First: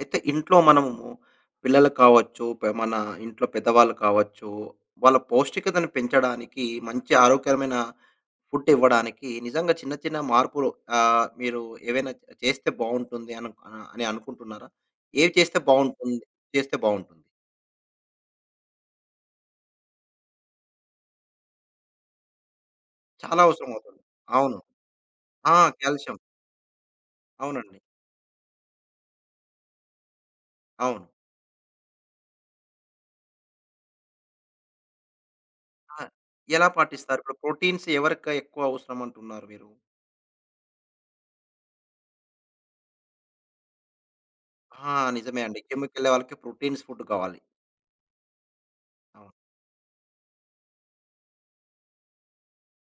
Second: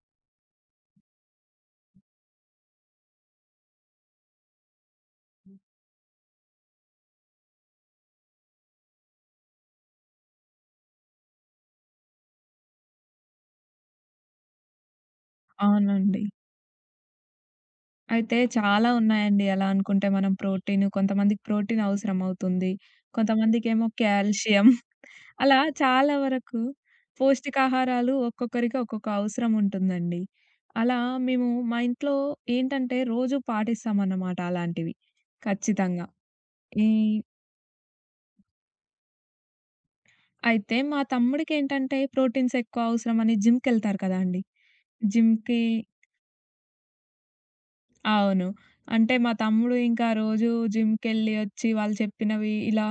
అయితే ఇంట్లో మనము పిల్లలు కావచ్చు, మన ఇంట్లో పెద్దవాళ్ళు కావచ్చు, వాళ్ళ పౌష్టికతను పెంచడానికి మంచి ఆరోగ్యకరమైన ఫుడ్ ఇవ్వడానికి నిజంగా చిన్న చిన్న మార్పులు మీరు చేస్తే బావుంటుంది అని అనుకుంటున్నారా? ఏవి చేస్తే బావుంటుంది? అవునండి. చేస్తే బావుంటుంది. అయితే చాలా ఉన్నాయండి, అలా అనుకుంటే మనం ప్రోటీన్. కొంతమందికి ప్రోటీన్ అవసరమవుతుంది. చాలా అవసరం కొంతమందికేమో అవుతుంది. అవును. కాల్షియం. ఆ! అలా చాలా కాల్షియం. వరకు అవునండి. పౌష్టికాహారాలు ఒక్కొక్కరికి ఒక్కొక్క అవసరం ఉంటుందండి. అలా అవును. మేము మా ఇంట్లో ఏంటంటే రోజు పాటిస్తామన్నమాట అలాంటివి ఆ! ఖచ్చితంగా. ఎలా ఈ పాటిస్తారు? ఇప్పుడు ప్రోటీన్స్ ఎవరికి ఎక్కువ అవసరం అంటున్నారు మీరు? అయితే మా తమ్ముడికేంటంటే ప్రోటీన్స్ ఎక్కువ అవసరమని జిమ్‌కెళ్తారు కదండీ! ఆ! నిజమే అండి. జిమ్‌కి జిమ్‌కెళ్ళే వాళ్ళకి ప్రోటీన్స్ ఫుడ్ కావాలి. అవును. అంటే మా అవును. తమ్ముడు ఇంకా రోజూ జిమ్‌కెళ్ళి ఒచ్చి వాళ్ళు చెప్పినవి ఇలా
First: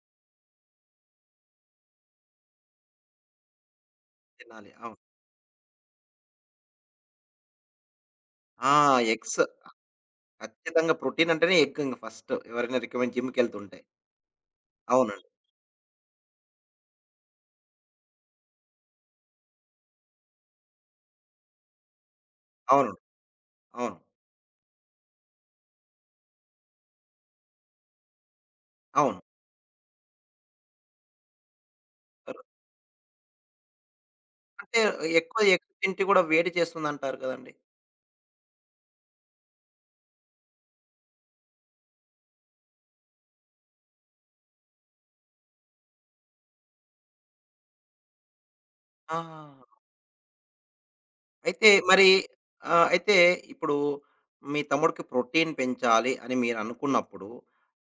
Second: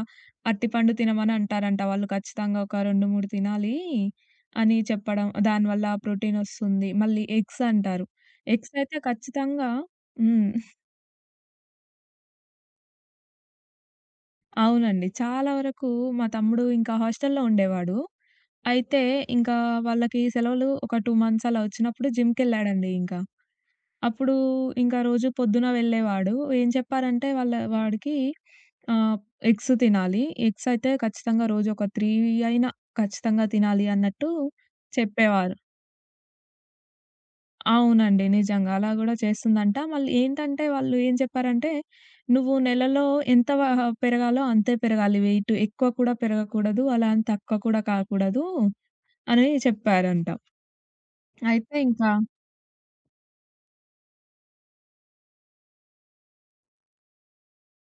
అరటిపండు తినమని అంటారంట. వాళ్ళు ఖచ్చితంగా ఒక 2, 3 తినాలి తినాలి. అని అవును. చెప్పడం. దానివల్ల ప్రోటీనొస్తుంది. మళ్ళీ ఎగ్స్ అంటారు. ఆ! ఎగ్స్ అయితే ఎగ్స్. ఖచ్చితంగా హ్మ్. ఖచ్చితంగా ప్రోటీన్ అంటేనే ఎగ్ ఇంక ఫస్ట్. ఎవరైనా రికమెండ్ జిమ్‌కెళ్తుంటే. అవునండి. అవునండి. చాలా వరకు మా తమ్ముడు ఇంకా హాస్టల్‌లో ఉండేవాడు. అయితే ఇంకా వాళ్ళకి సెలవులు ఒక 2 మంత్స్ అలా ఒచ్చినప్పుడు జిమ్‌కెళ్ళాడండి అవును. ఇంక. అవును. అప్పుడు ఇంకా రోజు పొద్దున వెళ్ళేవాడు. ఏం చెప్పారంటే వాళ్ళ వాడికి ఆహ్, అవును. ఎగ్స్ తినాలి. ఎగ్స్ అయితే ఖచ్చితంగా రోజు ఒక 3 ర్ అయినా ఖచ్చితంగా తినాలి అన్నట్టు అంటే ఎక్కువ చెప్పేవారు. ఎగ్ తింటే కూడా వేడి చేస్తుందంటారు కదండీ! అవునండి. నిజంగా. అలా గూడా చేస్తుందంట. మళ్ళీ ఏంటంటే వాళ్ళు ఏం చెప్పారంటే, "నువ్వు నెలలో ఎంత వ పెరగాలో అంతే పెరగాలి వెయిట్. ఎక్కువ కూడా పెరగకూడదు. అలా అని తక్కువ కూడా కాకూడదు" ఆ! అని చెప్పారంట. అయితే అయితే మరి ఇంకా అయితే ఇప్పుడు మీ తమ్ముడికి ప్రోటీన్ పెంచాలి అని మీరనుకున్నప్పుడు,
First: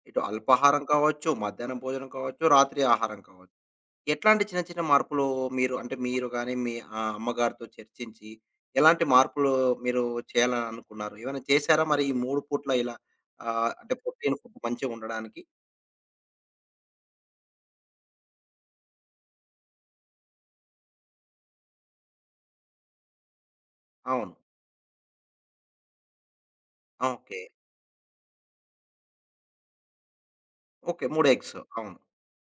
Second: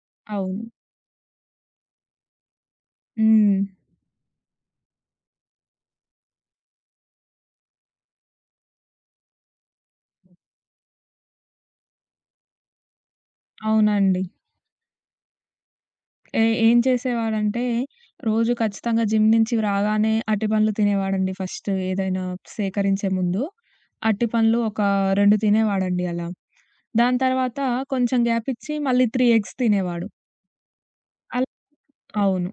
ఇటు అవును. అల్పాహారం కావచ్చు, మధ్యాహ్నం భోజనం కావచ్చు, రాత్రి ఆహారం కావచ్చు. హ్మ్. ఎట్లాంటి చిన్న చిన్న మార్పులు మీరు అంటే మీరు గాని, మీ అమ్మగారితో చర్చించి, ఎలాంటి మార్పులు మీరు చేయాలని అనుకున్నారు? ఏమైనా చేశారా మరి ఈ 3 పూట్ల ఇలా అంటే అవునండి. ప్రోటీన్ ఫుడ్ మంచిగా ఉండడానికి? ఏం చేసేవాడంటే, రోజు ఖచ్చితంగా జిమ్ నుంచి రాగానే అరటిపండ్లు తినేవాడండి ఫస్ట్, ఏదైనా సేకరించే ముందు. అవును. అరటిపండ్లు ఒక 2 తినేవాడండి అలా. ఆ! దాని ఓకే. తర్వాత కొంచెం గ్యాప్ ఇచ్చి మళ్ళీ 3 ఎగ్స్ తినేవాడు. ఓకే. 3 all eggs. అవును. అవును.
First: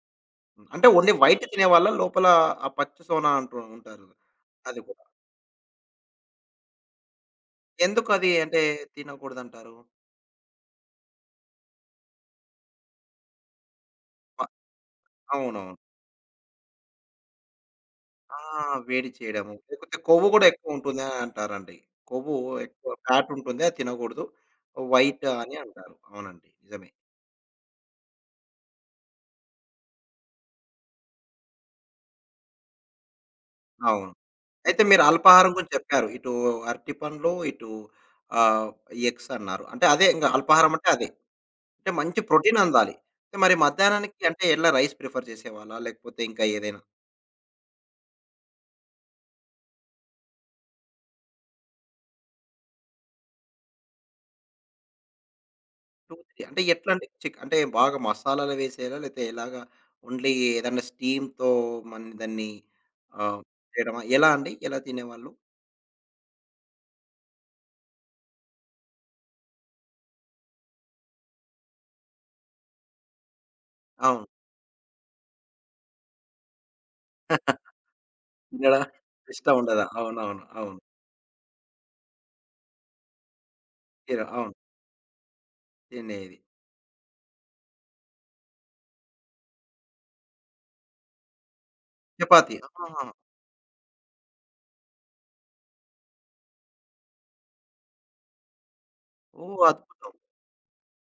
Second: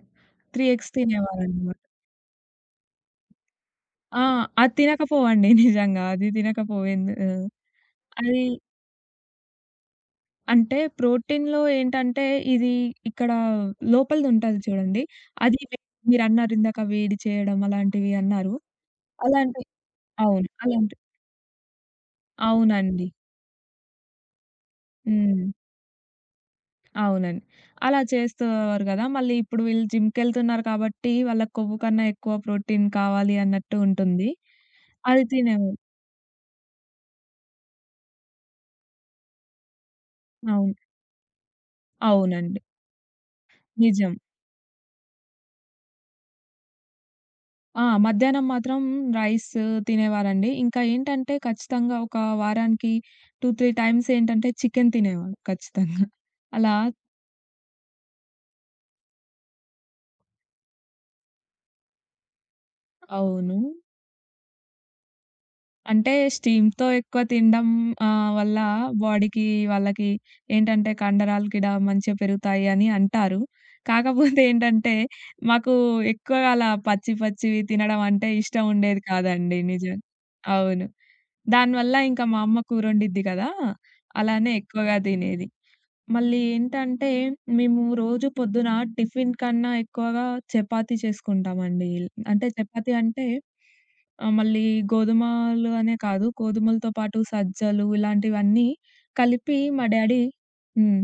3 హ్మ్. అంటే ఎగ్స్ ఓన్లీ వైట్ తినేవాడన్నమాట. తినేవాళ్ళా? లోపల ఆ పచ్చి సోనా అంటూ ఉంటారు. ఆ! అది అది కూడా. తినకపోవండి నిజంగా. అది తినకపోయింది. ఎందుకది అది అంటే తినకూడదంటారు? అంటే ప్రోటీన్‌లో ఏంటంటే ఇది ఇక్కడ ప లోపలిదుంటది చూడండి. అది అవునవును. వే మీరన్నారు ఇందాక వేడి చేయడం అలాంటివి ఆ! అన్నారు. వేడి చేయడము. అలాంటి లేకపోతే కొవ్వు గూడా అవును. అలాంటి ఎక్కువుంటుంది అని అంటారండి. కొవ్వు ఎక్కువ అవునండి. ఫ్యాట్ ఉంటుంది. అది తినకూడదు. వైట్ హ్మ్. అని అంటారు. అవునండి. నిజమే. అవునండి. అలా చేసేవారు గదా! మళ్ళీ ఇప్పుడు వీళ్ళు జిమ్‌కెళ్తున్నారు కాబట్టి వాళ్ళకి కొవ్వు కన్నా ఎక్కువ ప్రోటీన్ కావాలి అన్నట్టు అవును. ఉంటుంది. అయితే మీరు అది అల్పాహారం గురించి తినేవారు. చెప్పారు. ఇటు అరటి పండ్లు, ఇటు ఆహ్, ఎగ్స్ అన్నారు. అంటే అదే ఇంగా అవును. అల్పాహారం అంటే అదే. అంటే మంచి ప్రోటీన్ అవునండి. అందాలి. మరి నిజం. మధ్యాహ్నానికి అంటే ఎలా రైస్ ప్రిఫర్ చేసేవాళ్ళా? లేకపోతే ఇంకా ఏదైనా? ఆ! మధ్యాహ్నం మాత్రం రైస్ తినేవారండి. ఇంకా ఏంటంటే ఖచ్చితంగా ఒక వారానికి 2, 3 టైమ్స్ ఏంటంటే చికెన్ తినేవారు ఖచ్చితంగా. 2, 3 అంటే అలా ఎట్లాంటి చిక్ అంటే బాగా మసాలాలు వేసేలా? లేతే ఎలాగా? ఓన్లీ ఏదన్నా స్టీమ్‌తో దాన్ని ఆహ్, అవును. చేయడమా? ఎలా అండి? ఎలా తినేవాళ్ళు? అంటే స్టీమ్‌తో ఎక్కువ తినడం వల్ల బాడీకి వాళ్ళకి ఏంటంటే కండరాలు గిడా మంచిగా పెరుగుతాయి అని అంటారు. అవును. కాకపోతే ఏంటంటే మాకు ఎక్కువగా అలా పచ్చి పచ్చివి తినడం అంటే ఇష్టం తినడా ఉండేది ఇష్టం కాదండి. ఉండదా? నిజం. అవునవును. అవును. అవును అవును. దానివల్ల ఇంకా మా అమ్మ కూరొండిద్ది కదా! అలానే అవును. ఎక్కువగా తినేది. తినేది. మళ్ళీ ఏంటంటే, మేము రోజు పొద్దున టిఫిన్ కన్నా ఎక్కువగా చపాతీ చేసుకుంటామండి. అంటే చపాతీ. చపాతీ ఆహాహా! అంటే మళ్ళీ గోధుమలు అనే కాదు, గోధుమలతో పాటు సజ్జలు ఇలాంటివన్నీ కలిపి ఓహ్! మా అద్భుతం. డ్యాడీ హ్మ్.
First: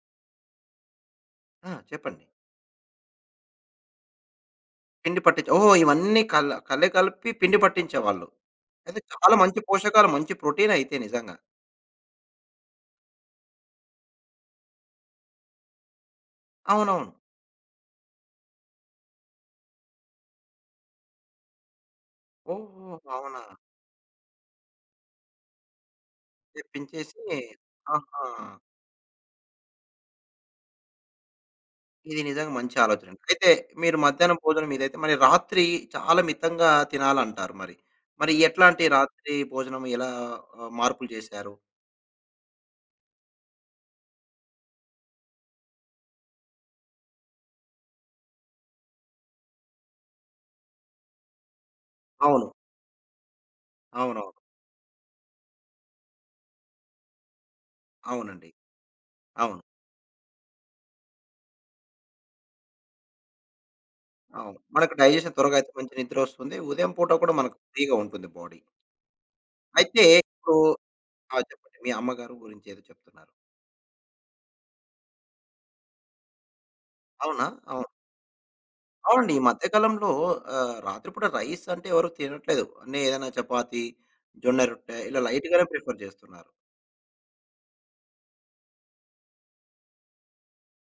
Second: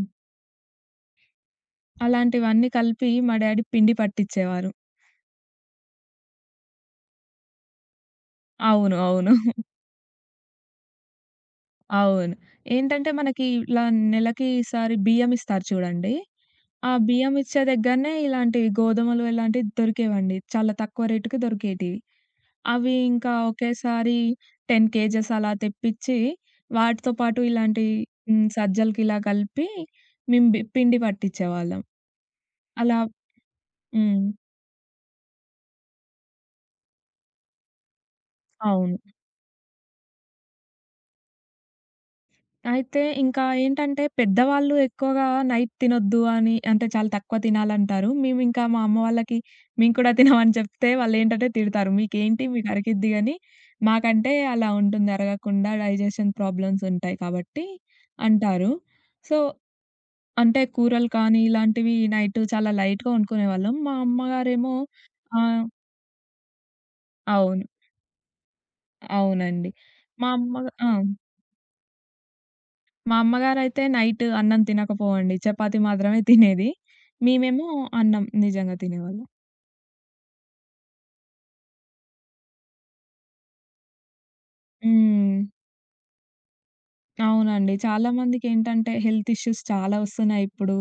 ఆ! చెప్పండి. అలాంటివన్నీ కలిపి మా డ్యాడీ పిండి పట్టిచ్చేవారు. పిండి పట్టించి ఓహ్! ఇవన్నీ కల కలే కలిపి పిండి పట్టించేవాళ్ళు. అవును. అయితే అవును. చాలా మంచి పోషకాలు, మంచి ప్రోటీన్ అయితే నిజంగా. అవును. ఏంటంటే మనకి ఇలా నెలకి ఈసారి బియ్యం ఇస్తారు చూడండి. ఆ అవునవును. బియ్యం ఇచ్చే దగ్గరనే ఇలాంటివి గోధుమలు ఇలాంటివి దొరికేవండి. చాలా తక్కువ రేటుకి దొరికేటివి. అవి ఓహో! ఇంకా అవునా? ఒకేసారి 10 కేజెస్ అలా తెప్పిచ్చి, వాటితో తెప్పించేసి పాటు ఇలాంటి ఆహా! హ్మ్ సజ్జలకిలా కలిపి మేము బి పిండి పట్టిచ్చేవాళ్ళం. ఇది నిజంగా మంచి అలా ఆలోచనండి. అయితే మీరు హ్మ్. మధ్యాహ్నం భోజనం ఇదైతే మరి రాత్రి చాలా మితంగా తినాలంటారు మరి. మరి ఎట్లాంటి అవును. రాత్రి భోజనం ఎలా మార్పులు చేశారు? అయితే ఇంకా ఏంటంటే పెద్దవాళ్ళు ఎక్కువగా నైట్ తినొద్దు అని అంటే చాలా తక్కువ తినాలంటారు. మేమింకా మా అమ్మ వాళ్ళకి మేము కూడా తినమని చెప్తే వాళ్ళేంటంటే తిడతారు. మీకేంటి అవును. మీకు అరికిద్ది గాని, మాకంటే అవునవును. అలా ఉంటుంది అరగకుండా డైజెషన్ ప్రాబ్లమ్స్ ఉంటాయి కాబట్టి అవునండి. అంటారు. సో అవును. అంటే కూరలు కానీ ఇలాంటివి నైట్ చాలా లైట్‌గా వండుకునేవాళ్ళం. మా అవును. అమ్మగారేమో మనకు డైజెషన్ త్వరగా ఆహ్, అయితే మంచి నిద్రొస్తుంది. ఉదయం పూట కూడా మనకు అవును. ఫ్రీగా ఉంటుంది బాడీ. అవునండి. అయితే మా ఇప్పుడు అమ్మ ఆ! ఆ! చెప్పండి. మీ అమ్మగారు గురించి ఏదో మా చెప్తున్నారు. అమ్మగారైతే నైట్ అన్నం తినకపోవండి. చపాతీ మాత్రమే తినేది. అవునా? మేమేమో అవును. అన్నం నిజంగా తినేవాళ్ళం. అవునండి. ఈ మధ్య కాలంలో రాత్రిపూట రైస్ అంటే ఎవరు తినట్లేదు. అన్నీ ఏదైనా చపాతీ, జొన్న రొట్టె ఇలా హ్మ్. లైట్‌గానే ప్రిఫర్ చేస్తున్నారు. అవునండి. చాలామందికేంటంటే హెల్త్ ఇష్యూస్ చాలా వస్తున్నాయి ఇప్పుడు.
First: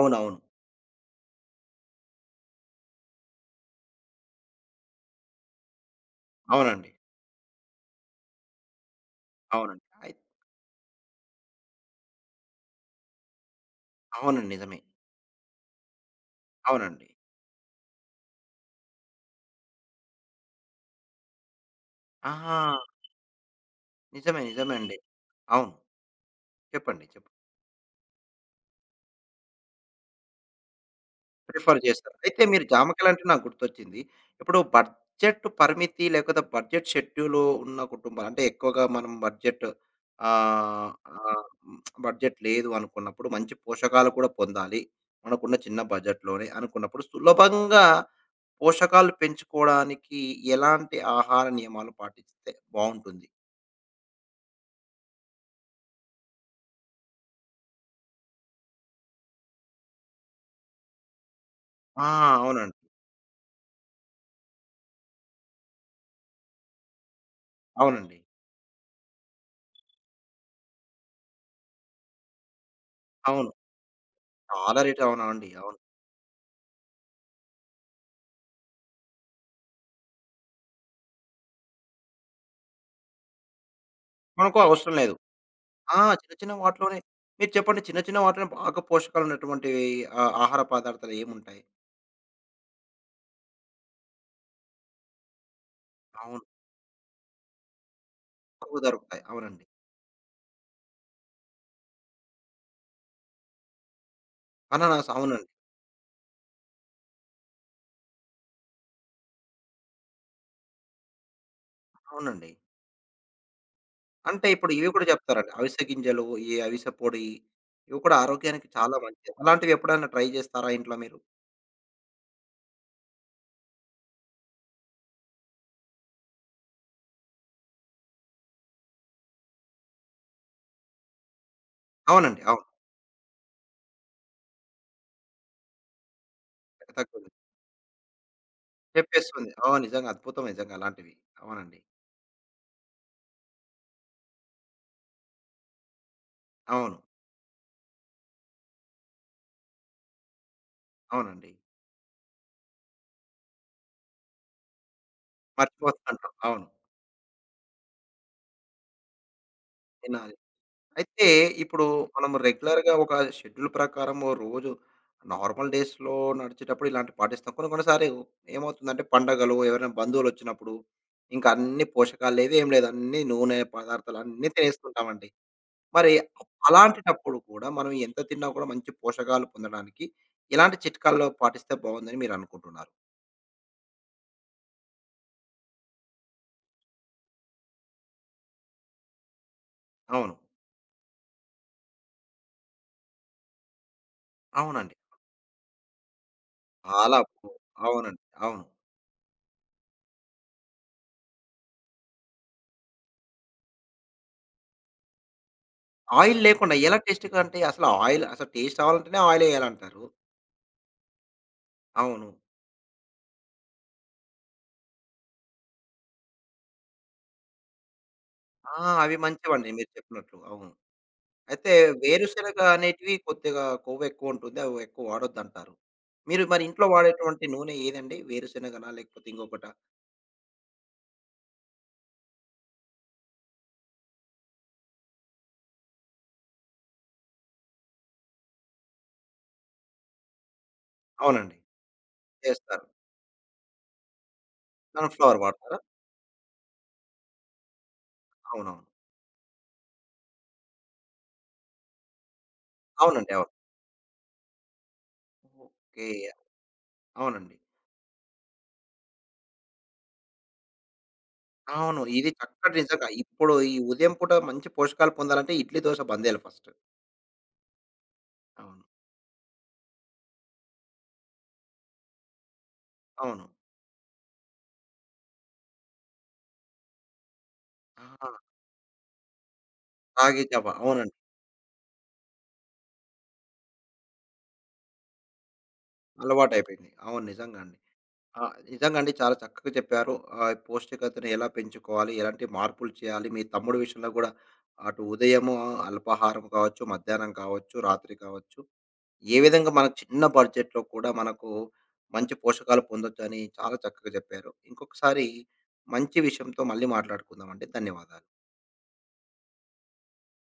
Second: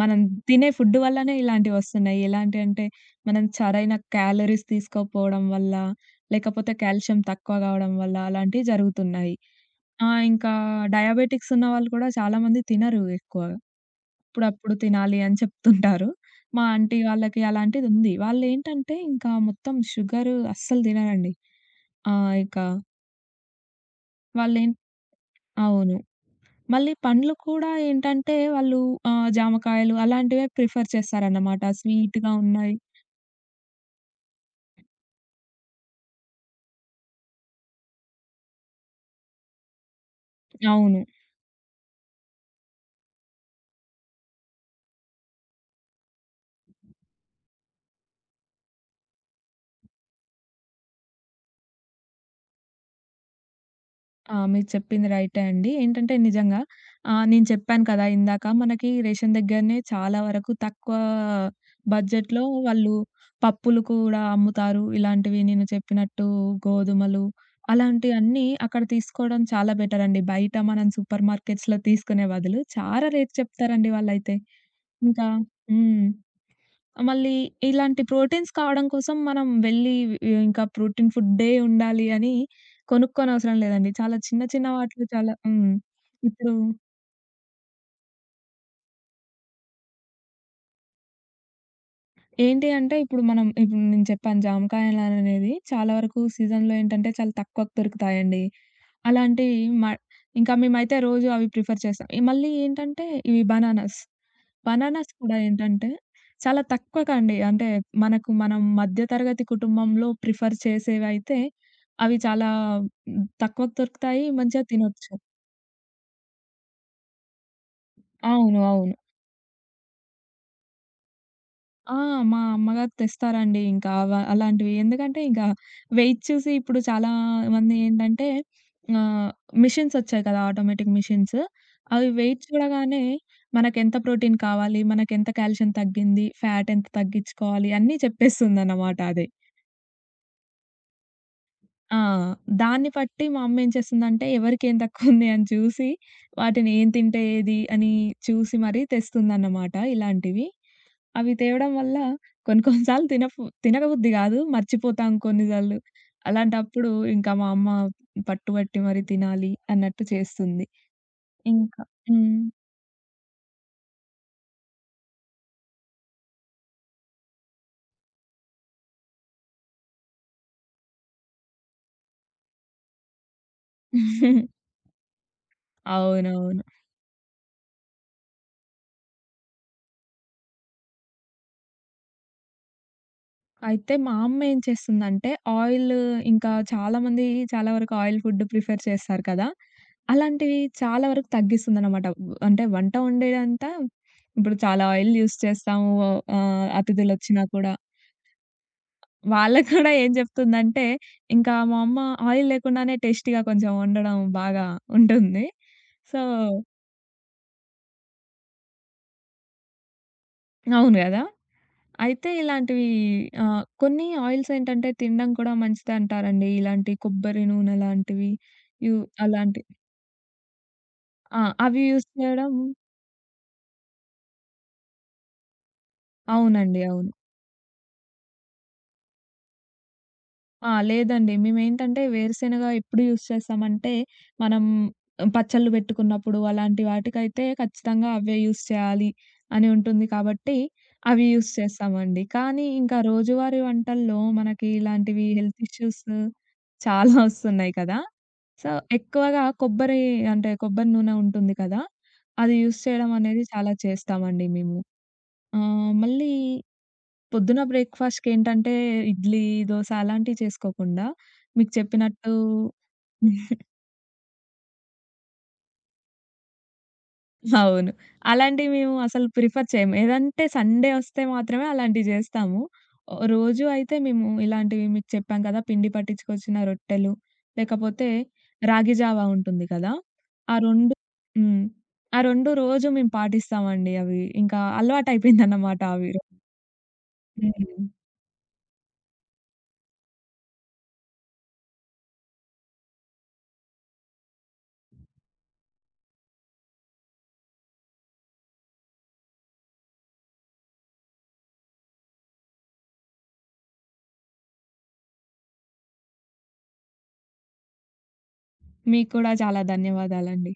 మనం తినే ఫుడ్ వల్లనే ఇలాంటివొస్తున్నాయి. ఎలాంటి అంటే మనం సరైన క్యాలరీస్ తీసుకోకపోవడం వల్ల, లేకపోతే అవునండి. కాల్షియం తక్కువ కావడం వల్ల అలాంటివి జరుగుతున్నాయి. అవునండి. ఆ! ఇంకా డయాబెటిక్స్ ఉన్నవాళ్ళు కూడా చాలామంది తినరు ఎక్కువ. అవునండి. అప్పుడప్పుడు నిజమే. తినాలి అని చెప్తుంటారు. మా ఆంటీ అవునండి. వాళ్ళకి అలాంటిదుంది. వాళ్ళేంటంటే ఇంకా మొత్తం షుగరు అస్సలు తినరండి. ఆ! ఇక ఆహా! నిజమే. వాళ్ళేం నిజమే అండి. అవును. అవును. మళ్ళీ చెప్పండి. చెప్పండి. పండ్లు కూడా ఏంటంటే వాళ్ళు జామకాయలు అలాంటివే ప్రిఫర్ చేస్తారన్నమాట. ప్రిఫర్ చేస్తారు. స్వీట్‌గా అయితే మీరు ఉన్నాయి. జామకాయలంటే నాకు గుర్తొచ్చింది. ఇప్పుడు బడ్జెట్ పరిమితి లేకపోతే బడ్జెట్ షెడ్యూలు ఉన్న కుటుంబాలు అంటే ఎక్కువగా మనం ఆహ్, అవును. ఆహ్, బడ్జెట్ లేదు అనుకున్నప్పుడు మంచి పోషకాలు కూడా పొందాలి. మనకున్న చిన్న బడ్జెట్‌లోనే అనుకున్నప్పుడు సులభంగా పోషకాలు పెంచుకోవడానికి ఎలాంటి ఆహార నియమాలు పాటిస్తే బావుంటుంది? ఆ! మీరు చెప్పింది రైటే అండి. ఏంటంటే నిజంగా నేను చెప్పాను కదా! ఇందాక మనకి రేషన్ దగ్గరనే చాలా వరకు తక్కువ ఆ! బడ్జెట్‌లో అవునండి. వాళ్ళు పప్పులు కూడా అమ్ముతారు. ఇలాంటివి నేను చెప్పినట్టు గోధుమలు అవునండి. అలాంటియన్నీ అక్కడ తీసుకోవడం చాలా బెటర్ అండి. బయట మనం సూపర్ మార్కెట్స్‌లో తీసుకునే బదులు చాలా రేట్ అవును. చెప్తారండి వాళ్ళైతే. చాలా రేట్ ఇంకా అవునండి. అవును. హ్మ్. మళ్ళీ ఇలాంటి ప్రోటీన్స్ కావడం కోసం మనం వెళ్ళి ఇంకా ప్రోటీన్ ఫుడ్డే ఉండాలి అని కొనుక్కోనవసరం లేదండి. చాలా చిన్న మనకు చిన్న అవసరం వాటిలో లేదు. చాలా హ్మ్. ఆ! చిన్న ఇప్పుడు చిన్న వాటిలోనే మీరు చెప్పండి చిన్న చిన్న వాటిలోనే బాగా పోషకాలున్నటువంటివి ఆహార పదార్థాలు ఏముంటాయి? ఏంటి అంటే ఇప్పుడు మనం ఇప్పుడు నేను చెప్పాను, జామకాయలనేది చాలా వరకు అవును. సీజన్‌లో ఏంటంటే చాలా తక్కువకు దొరుకుతాయండి. తక్కువ దొరుకుతాయి. అలాంటివి అవునండి. మ ఇంకా మేమైతే రోజు అవి ప్రిఫర్ చేస్తాం. ఈ మళ్ళీ ఏంటంటే ఇవి బనానాస్. అనానాస్ బనానాస్ కూడా అవునండి. ఏంటంటే, చాలా తక్కువకండి. అంటే మనకు మనం మధ్య తరగతి కుటుంబంలో ప్రిఫర్ చేసేవైతే, అవి చాలా అవునండి. తక్కువకు దొరుకుతాయి. అంటే మంచిగా ఇప్పుడు ఇవి కూడా తినొచ్చు. చెప్తారండి. అవిసె గింజలు, ఈ అవిసె పొడి ఇవి కూడా అవును. ఆరోగ్యానికి అవును. చాలా మంచిది. అలాంటివి ఎప్పుడైనా ట్రై చేస్తారా ఇంట్లో మీరు? ఆ! మా అమ్మగారు తెస్తారండి ఇంకా అవ అలాంటివి. ఎందుకంటే, ఇంకా వెయిట్ చూసి ఇప్పుడు చాలా మంది ఏంటంటే, ఆహ్, మిషన్స్ ఒచ్చాయి కదా! Automatic machines. అవి అవునండి. వెయిట్ అవును. చూడగానే మనకెంత ప్రోటీన్ కావాలి, మనకెంత కాల్షియం తగ్గింది, ఫ్యాట్ ఎంత తగ్గుతుంది. తగ్గించుకోవాలి అన్నీ చెప్పేస్తుందన్నమాట అది. చెప్పేస్తుంది. అవును. నిజంగా అద్భుతం నిజంగా అలాంటివి. అవునండి. ఆ! దాన్ని బట్టి మా అమ్మ ఏం చేస్తుందంటే, ఎవరికేం తక్కువుంది అని చూసి, వాటిని ఏం అవును. తింటే ఏది అని చూసి మరీ తెస్తుందన్నమాట ఇలాంటివి. అవి అవునండి. తేవడం వల్ల కొన్ని కొన్ని సార్లు తినకబుద్ధి కాదు. మర్చిపోతాం కొన్నిసార్లు. మర్చిపోతుంటాం. అవును. అలాంటప్పుడు ఇంకా మా అమ్మ పట్టుబట్టి మరి తినాలి అన్నట్టు తినాలి. చేస్తుంది. అయితే ఇంకా ఇప్పుడు మనం హ్మ్. రెగ్యులర్‌గా ఒక షెడ్యూల్ ప్రకారం ఓ రోజు నార్మల్ డేస్‌లో నడిచేటప్పుడు ఇలాంటివి పాటిస్తాం. కొన్ని కొన్ని సార్లు ఏమవుతుందంటే పండగలు, ఎవరైనా బంధువులొచ్చినప్పుడు ఇంకా అన్ని పోషకాలు లేవు, ఏం లేదు. అన్నీ నూనె పదార్థాలు అన్నీ తినేస్తుంటామండి. మరి అవునవును. అలాంటిటప్పుడు కూడా మనం ఎంత తిన్నా కూడా మంచి పోషకాలు పొందడానికి ఎలాంటి చిట్కాలు పాటిస్తే బావుందని మీరనుకుంటున్నారు? అయితే మా అమ్మ ఏం చేస్తుందంటే ఆయిల్ ఇంకా చాలామంది చాలా వరకు ఆయిల్ ఫుడ్ ప్రిఫర్ చేస్తారు కదా! అవును. అలాంటివి చాలా వరకు తగ్గిస్తుందనమాట. అంటే వంట వండేదంతా ఇప్పుడు చాలా అవునండి. ఆయిల్ యూజ్ చేస్తాము. చాలా అతిథులొచ్చినా పో కూడా. అవునండి. అవును. వాళ్ళకి కూడా ఏం చెప్తుందంటే, ఇంకా మా అమ్మ ఆయిల్ లేకుండానే టేస్టీగా కొంచెం వండడం బాగా ఉంటుంది. సో ఆయిల్ లేకుండా ఎలా టేస్ట్‌గా అంటే అసలు ఆయిల్ అసలు టేస్ట్ రావాలంటేనే ఆయిల్ ఎయాలంటారు. అవును గదా! అవును. అయితే ఇలాంటివి కొన్ని ఆయిల్స్ ఏంటంటే తినడం కూడా మంచిదే అంటారండి. ఇలాంటి కొబ్బరి నూనె లాంటివి ఆ! యు అవి అలాంటి మంచివండి మీరు చెప్పినట్లు. అవును. ఆ! అయితే అవి యూజ్ చేయడం వేరుశనగ అనేటివి కొద్దిగా కొవ్వెక్కువుంటుంది. అవి ఎక్కువ వాడొద్దంటారు. మీరు మరి అవునండి. ఇంట్లో అవును. వాడేటువంటి నూనె ఏదండి? వేరుశనగనా? లేకపోతే ఇంకొకటా? ఆ! లేదండి. మేమేంటంటే వేరుశెనగ ఎప్పుడు యూజ్ చేస్తామంటే, మనం పచ్చళ్ళు పెట్టుకున్నప్పుడు అలాంటి వాటికైతే ఖచ్చితంగా అవే యూజ్ చేయాలి అని ఉంటుంది కాబట్టి, అవి యూజ్ అవునండి. చేస్తామండి. కానీ చేస్తారు. ఇంకా రోజువారీ వంటల్లో మనకి ఇలాంటివి సన్‌ఫ్లవర్ హెల్త్ వాడతారా? ఇష్యూస్ చాలా ఒస్తున్నాయి కదా! సో, అవునవును. ఎక్కువగా కొబ్బరి అంటే, కొబ్బరి నూనె ఉంటుంది కదా! అది యూజ్ చేయడం అవునండి. అనేది అవును. చాలా చేస్తామండి మేము. ఓకే. మళ్ళీ అవునండి. పొద్దున బ్రేక్‌ఫాస్ట్‌కేంటంటే, ఇడ్లీ, దోస అలాంటివి చేసుకోకుండా, మీకు అవును. ఇది చెప్పినట్టు చక్కటి నిజంగా. ఇప్పుడు ఈ ఉదయం పూట మంచి పోషకాలు పొందాలంటే ఇడ్లీ, దోస బందేయాలి ఫస్ట్. అవును. అలాంటివి అవును. మేము అసలు ప్రిఫర్ చేయము. ఏదంటే సండే వస్తే మాత్రమే అలాంటివి జేస్తాము. ఓహ్, అవును. రోజు అయితే మేము ఇలాంటివి మీకు చెప్పాం కదా! పిండి పట్టించుకొచ్చిన రొట్టెలు, లేకపోతే ఆ! రాగి జావా ఉంటుంది కదా! రాగి ఆ జావ. 2 అవునండి. హ్మ్. ఆ 2 రోజు మేము పాటిస్తామండి అవి. ఇంకా అలవాటయిపోయిందన్నమాట అవి. అలవాటయిపోయింది. అవును. నిజంగా అండి. హ్మ్. ఆ! నిజంగా అండి. చాలా చక్కగా చెప్పారు. పౌష్టికతను ఎలా పెంచుకోవాలి? ఎలాంటి మార్పులు చేయాలి? మీ తమ్ముడి విషయంలో కూడా అటు ఉదయము అల్పాహారం కావచ్చు, మధ్యాహ్నం కావచ్చు, రాత్రి కావచ్చు. ఏ విధంగా మనకు చిన్న బడ్జెట్‌లో కూడా మనకు మంచి పోషకాలు పొందొచ్చని చాలా చక్కగా చెప్పారు. ఇంకొకసారి మంచి విషయంతో మళ్ళీ మాట్లాడుకుందామండి. ధన్యవాదాలు. మీకు కూడా చాలా ధన్యవాదాలండి.